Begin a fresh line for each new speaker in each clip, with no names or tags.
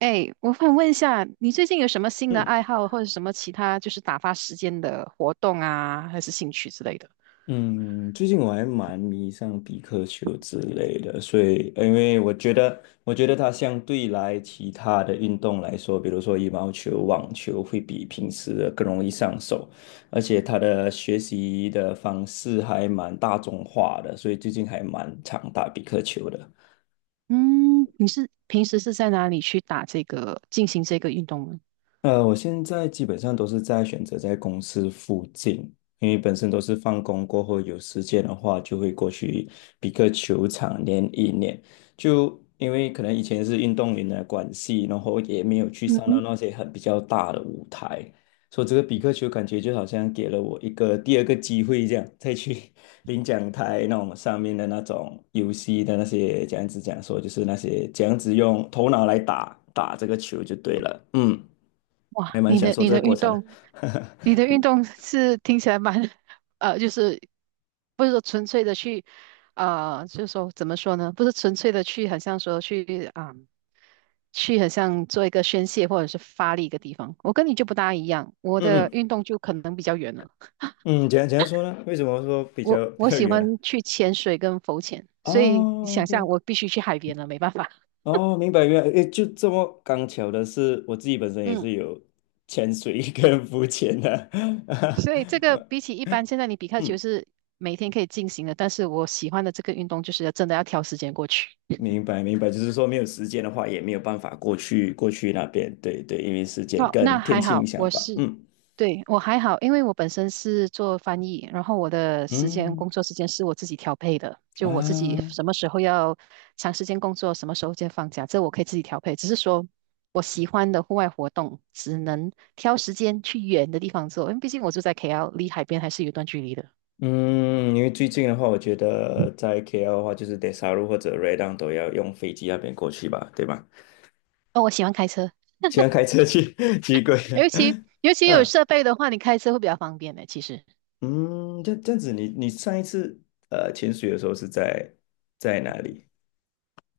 哎，我想问一下，你最近有什么新的爱
嗯
好，或者什么其他就是打发时间的活动啊，还是兴趣之类的？
嗯，最近我还蛮迷上比克球之类的，所以因为我觉得它相对来其他的运动来说，比如说羽毛球、网球，会比平时的更容易上手，而且它的学习的方式还蛮大众化的，所以最近还蛮常打比克球的。
嗯，你是平时是在哪里去打这个，进行这个运动呢？
我现在基本上都是在选择在公司附近，因为本身都是放工过后有时间的话，就会过去比克球场练一练。就因为可能以前是运动员的关系，然后也没有去上到
嗯
那些很比较大的舞台，所以这个比克球感觉就好像给了我一个第二个机会，这样再去 领奖台那种上面的那种游戏的那些这样子讲说，就是那些这样子用头脑来打打这个球就对了，嗯。还
哇，
蛮
你
享
的
受
你
这个
的
过
运
程的。
动，你的 运动是听起来蛮 就是不是说纯粹的去，就是说怎么说呢？不是纯粹的去，好像说去啊、去很像做一个宣泄或者是发力一个地方。我跟你就不大一样，我
嗯
的
嗯
运动就可能比较远了。
嗯，怎样说呢？为什么说比
我
较比
我
较
喜
远呢？
欢去潜水跟浮潜，所以你
哦
想象
，OK，
我必须去海边了，没办法。
哦，明白明白，诶，就这么刚巧的是，我自己本身也
嗯。
是有潜水 跟浮潜的。
所以这 个
呃
比起一般现在你比卡球
嗯，
是每天可以进行的，但是我喜欢的这个运动就是要真的要挑时间过去。
明白明白，就是说没有时间的话，也没有办法过去那边，对对，因为时间
哦，那
跟天
还
气影
好，
响
我
吧。
是，
嗯
对，我还好，因为我本身是做翻译，然后我的时间工
嗯
作时间是我自己调配的，就我自己
啊。
什么时候要长时间工作，什么时候间放假，这我可以自己调配。只是说我喜欢的户外活动，只能挑时间去远的地方做，因为毕竟我住在 KL，离海边还是有一段距离的。
嗯，因为最近的话，我觉得在 KL 的话，就是 Des 或者 Redan 都要用飞机那边过去吧，对吧？
哦，我喜欢开车。
喜欢开车去。 奇怪。
尤其 尤其有
嗯
设备的话，你开车会比较方便的。其实，
嗯，这样子你上一次潜水的时候是在哪里？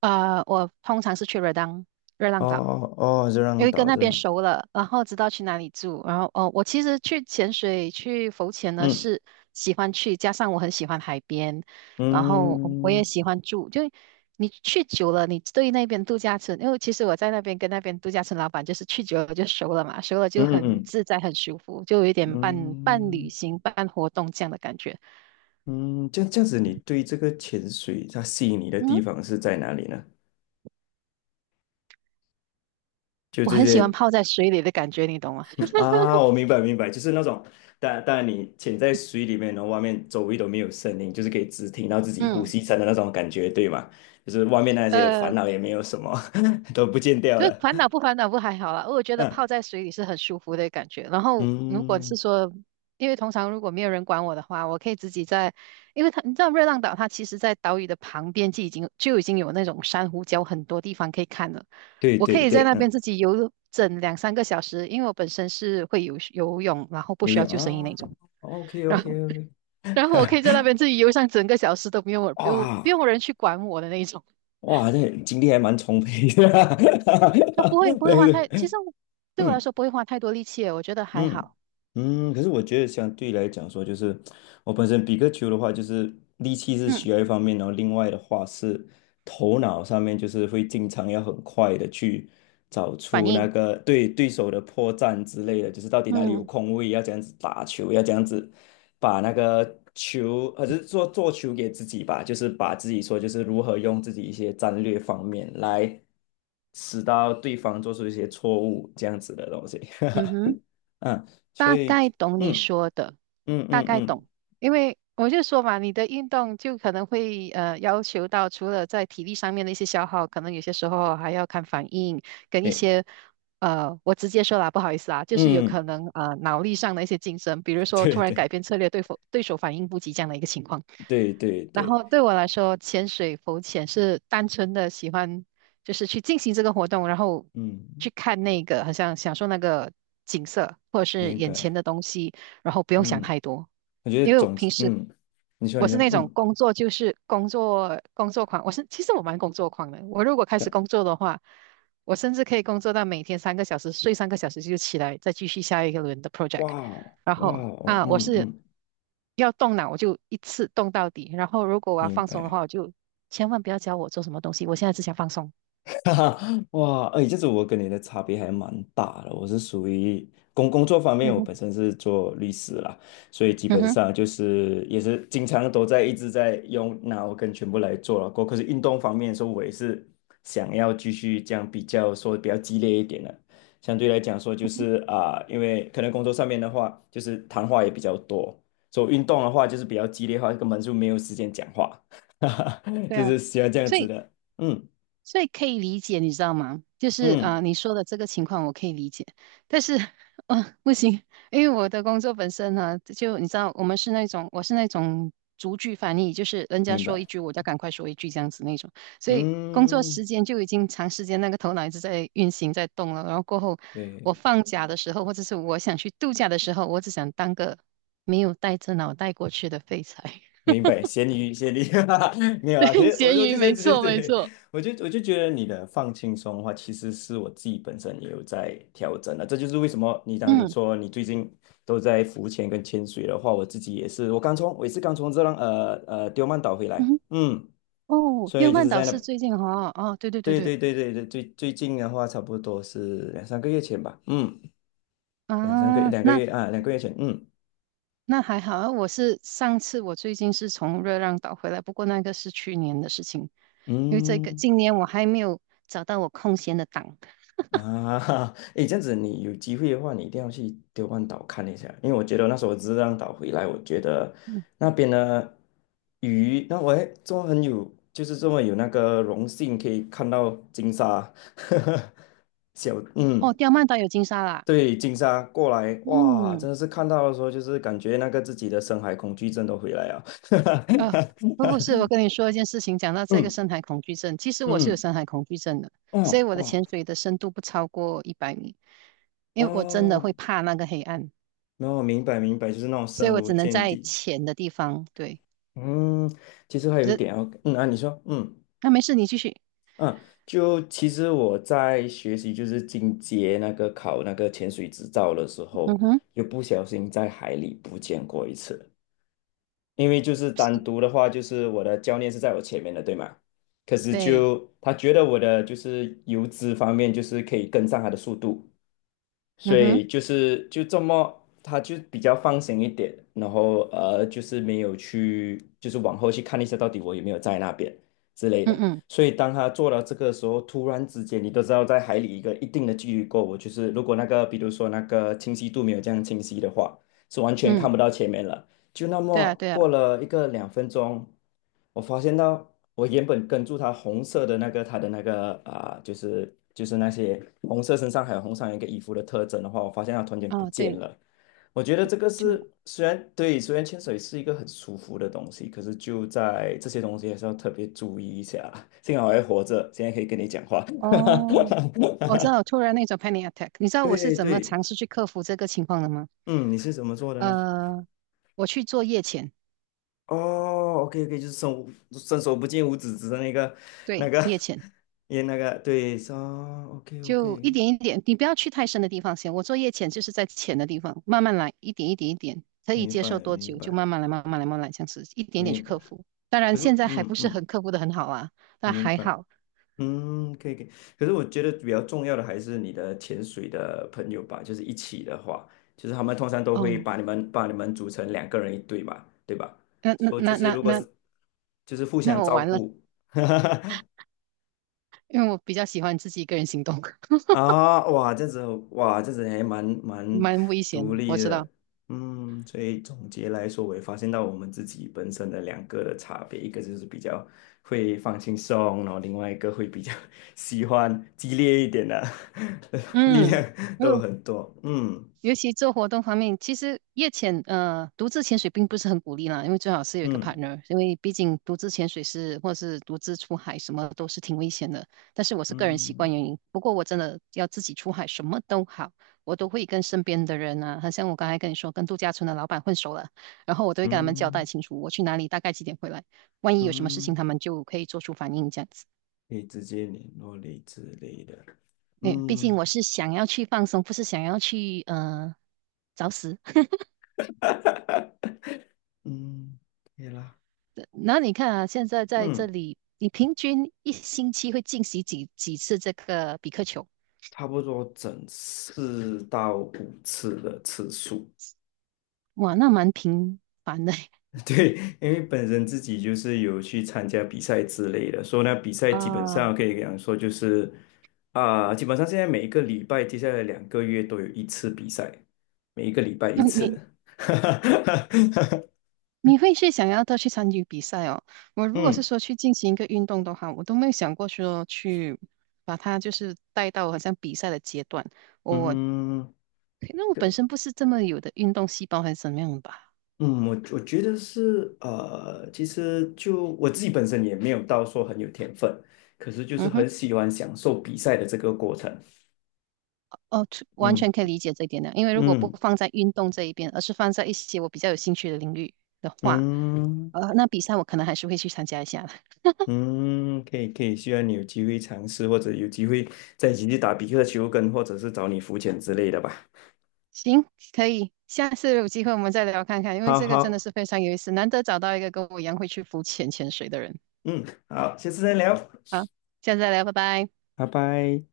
啊，我通常是去热浪热
哦
浪岛，
哦哦，热
因
浪
为跟
岛，
那
热
边
浪。
熟了，然后知道去哪里住。然后，哦，我其实去潜水、去浮潜呢
嗯
是喜欢去，加上我很喜欢海边，然后我也
嗯
喜欢住。就你去久了，你对那边度假村，因为其实我在那边跟那边度假村老板就是去久了就熟了嘛，熟了就
嗯
很
嗯
自在、很舒服，就有一点半半旅
嗯
行、半活动这样的感觉。
嗯，这样子，你对这个潜水它吸引你的地
嗯。
方是在哪里呢？就
我
这
很喜欢
些。
泡在水里的感觉，你懂吗？
啊，我明白明白，就是那种，但你潜在水里面，然后外面周围都没有声音，就是可以只听到自己呼
嗯，
吸声的那种感觉，对吗？就是外面 那些
呃，
烦恼也没有什么。都不见掉
就是
了。
烦恼不烦恼不还好啦，我觉得
嗯
泡在水里是很舒服的感觉。然后如果是
嗯，
说，因为通常如果没有人管我的话，我可以自己在，因为他，你知道热浪岛它其实在岛屿的旁边就已经有那种珊瑚礁，很多地方可以看了。
对
我可
对
以在
对，
那边
嗯，
自己游整两三个小时，因为我本身是会游泳，然后不
游
需要
泳
救生衣那
啊
种。
，OK
然后
OK OK，
然后我可以在那边自己游上整个小时都不用不用不
哇
用人去管我的那一种。
哇，这精力还蛮充沛的。
那不会 不会
对
花太，其
对，
实我对我来
嗯。
说不会花太多力气耶我觉得还
嗯
好。
可是我觉得相对来讲说，就是我本身比个球的话，就是力气是
嗯，
需要一方面，然后另外的话是头脑上面，就是会经常要很快的去找
反
出那
应，
个对手的破绽之类的，就是到底哪里有
嗯
空位，要这样子打球，要这样子把那个球，或者是做做球给自己吧，就是把自己说就是如何用自己一些战略方面来使到对方做出一些错误这样子的东西。
嗯哼，
嗯，所
大
以，
概懂你
嗯
说的，
嗯
大
嗯
概
嗯，
懂。因为我就说嘛，你的运动就可能会要求到除了在体力上面的一些消耗，可能有些时候还要看反应跟一
对，
些我直接说啦，不好意思啊，就是有可
嗯。
能脑力上的一些竞争，比如 说突
对
然
对
改变策略，对否对手反应不及这样的一个情况。
对对
然
对，
后对我来说，潜水、浮潜是单纯的喜欢，就是去进行这个活动，然后
嗯，
去看那个，好像享受那个景色或者是
明
眼前
白，
的东西，然后不用想
嗯，
太多。
我觉得
因为
总
平
之，
时
嗯，你说
我
你
是
说，
那种
嗯，
工作就是工作工作狂，我是其实我蛮工作狂的。我如果开始工
对。
作的话，我甚至可以工作到每天三个小时，睡三个小时就起来，再继续下一个轮的 project。
哇哦
然
哇
后
哦，
啊，我
嗯
是
嗯，
要动脑，我就一次动到底。然后如果我要
明
放松的
白。
话，我就千万不要教我做什么东西，我现在只想放松。
哈哈，哇，哎，这是我跟你的差别还蛮大的。我是属于工作方
嗯
面，我
哼，
本身是做律师啦，所以基
嗯
本
哼，
上就是也是经常都在一直在用脑跟全部来做了。可是运动方面说，我也是想要继续这样比较说比较激烈一点的。相对来讲说，就是啊、因为可能工作上面的话，就是谈话也比较多，所以运动的话就是比较激烈的话，根本就没有时间讲话。哈哈，
对
就
啊，
是喜欢这样
所
子
以。
的。嗯
所以可以理解，你知道吗？就是啊、
嗯。
你说的这个情况我可以理解，但是，啊不行，因为我的工作本身呢，就你知道，我们是那种，我是那种逐句翻译，就是人家
明
说一
白，
句，我就赶快说一句这样子那种，所以工作
嗯，
时间就已经长时间那个头脑一直在运行在动了，然后过后我
对，
放假的时候，或者是我想去度假的时候，我只想当个没有带着脑袋过去的废柴。
明白，咸鱼，咸鱼。哈哈没有
对，
啦。可是我
咸
就我
鱼，
就
没
在这些，
错没
对，
错。
我就觉得你的放轻松的话，其实是我自己本身也有在调整的。这就是为什么当你
嗯
说你最近都在浮潜跟潜水的话，我自己也是，我也是刚从丢曼岛回
嗯
来，
哼
嗯，
哦，
所以
电
就
饭
是
岛
在那，
是最近哈、哦，哦对对对
对
对，
对对对对，最近的话，差不多是两三个月前吧，嗯，两三个
啊，
两个
那
月啊，两个月前，嗯
那还好啊我是上次我最近是从热浪岛回来，不过那个是去年的事情，因为这个
嗯。
今年我还没有找到我空闲的档。
啊。诶，这样子你有机会的话，你一定要去丢万岛看一下，因为我觉得那时候我只是浪岛回来，我觉得
嗯，
那边的鱼，那我还这么很有，就是这么有那个荣幸可以看到金沙。小，
哦，
嗯，
刁曼岛有金沙啦。
对，金沙过来，哇，
嗯，
真的是看到的时候，就是感觉那个自己的深海恐惧症都回来了。
呃，不是，我跟你说一件事情，讲到 这个
嗯
深海恐惧症，其实我是有
嗯，
深海恐惧症的，所以
哦
我的
哇
潜水的深度不超过100米，因为我真的
哦，
会怕那个黑暗，
然后明白明白，就是那种
所以
深
我
无
只能
见
在
底。
浅的地方，对。
嗯，其实还
可
有一
是。
点哦，嗯啊，你说，
那、没事，你继续。
嗯，就其实我在学习就是进阶那个考那个潜水执照的时
嗯
候，
哼，
又不小心在海里不见过一次，因为就是单独的话，就是我的教练是在我前面的，对吗？可是
对，
就他觉得我的就是游姿方面，就是可以跟上他的速度，所
嗯哼，
以就是就这么，他就比较放心一点，然后就是没有去，就是往后去看一下到底我有没有在那边之类
嗯
的。
嗯
所以当他做到这个时候，突然之间，你都知道在海里一个一定的距离过，我就是如果那个比如说那个清晰度没有这样清晰的话，是完全看
嗯，
不到前面了。就那
对啊，
么
对啊，
过了一个2分钟，我发现到我原本跟住他红色的那个他的那个啊、就是那些红色身上还有红上一个衣服的特征的话，我发现它突然间不
啊，
见
对，
了。我觉得这个
就
是虽然对，虽然潜水是一个很舒服的东西，可是就在这些东西还是要特别注意一下。幸好我还活着，现在可以跟你讲话。
哦，我 知道，突然那种 panic attack，你知道我是
对
怎么
对，
尝试去克服这个情况的吗？
嗯，你是怎么做的呢？
呃，我去做夜潜，
哦，OK OK，就是伸手不见五指指的那个那
对，
个
夜潜，
也那个对，是 o k
就一
OK，
点一点，你不要去太深的地方先。我做夜潜就是在浅的地方，慢慢来，一点一点一点，可以
明
接
白
受多
明
久就
白
慢慢来，慢慢来，慢慢来，这样子一点点
明
去
白。
克服。当然，
可是
现
我
在还不是很克服的很好啊，但
明
还
白，
好
嗯，可以可以。可是我觉得比较重要的还是你的潜水的朋友吧，就是一起的话，就是他们通常都会
哦。
把你们组成两个人一队嘛，对吧？
那那
说就
那
是
那
如果
那
是就是互
那
相
我
照
完了。
顾。
因为我比较喜欢自己一个人行动，
啊，哇，这样子哇，这样子还蛮
蛮危险
独
的，我
立
知道。
的，嗯，所以总结来说，我也发现到我们自己本身的两个的差别，一个就是比较会放轻松，然后另外一个会比较 喜欢激烈一点的。力量
嗯，
都
嗯，
很多，嗯
尤其做活动方面，其实夜潜，独自潜水并不是很鼓励啦，因为最好是有一个
嗯
partner，因为毕竟独自潜水是或是独自出海什么都是挺危险的。但是我是个人习
嗯
惯原因，不过我真的要自己出海什么都好，我都会跟身边的人啊，好像我刚才跟你说，跟度假村的老板混熟了，然后我都会跟他们交代
嗯
清楚我去哪里，大概几点回来，万一有什么事情，
嗯，
他们就可以做出反应这样子。
可以直接联络类之类的，
对，毕竟
嗯
我是想要去放松，不是想要去找死。
嗯，可以啦，
那你看啊，现在在这
嗯。
里，你平均一星期会进行几次这个比克球？
差不多整4到5次的次数。
哇，那蛮频繁的
对，因为本身自己就是有去参加比赛之类的，所以呢，比赛 基本
啊。
上可以讲说就是啊、基本上现在每一个礼拜，接下来两个月都有一次比赛，每一个礼拜一
嗯你
次。
你会是想要多去参与比赛哦？我如果是
嗯
说去进行一个运动的话，我都没有想过说去把它就是带到好像比赛的阶段。我
嗯。
那我本身不是这么有的运动细胞还是怎么样吧？
嗯，我觉得是其实就我自己本身也没有到说很有天分，可是就是
嗯哼。
很喜欢享受比赛的这个过程。
哦，这完
嗯
全可以理解这一点的，因为如果不
嗯
放在运动这一边，而是放在一些我比较有兴趣的领域的话，
嗯
那比赛我可能还是会去参加一下的。
嗯，可以可以，希望你有机会尝试，或者有机会再一起去打比克球跟，或者是找你浮潜之类的吧。
行，可以，下次有机会我们再聊看看，因为
好
这个真的
好，
是非常有意思，难得找到一个跟我一样会去浮潜潜水的人。
嗯，好，下次再聊，
好，下次再聊，拜拜。
拜拜。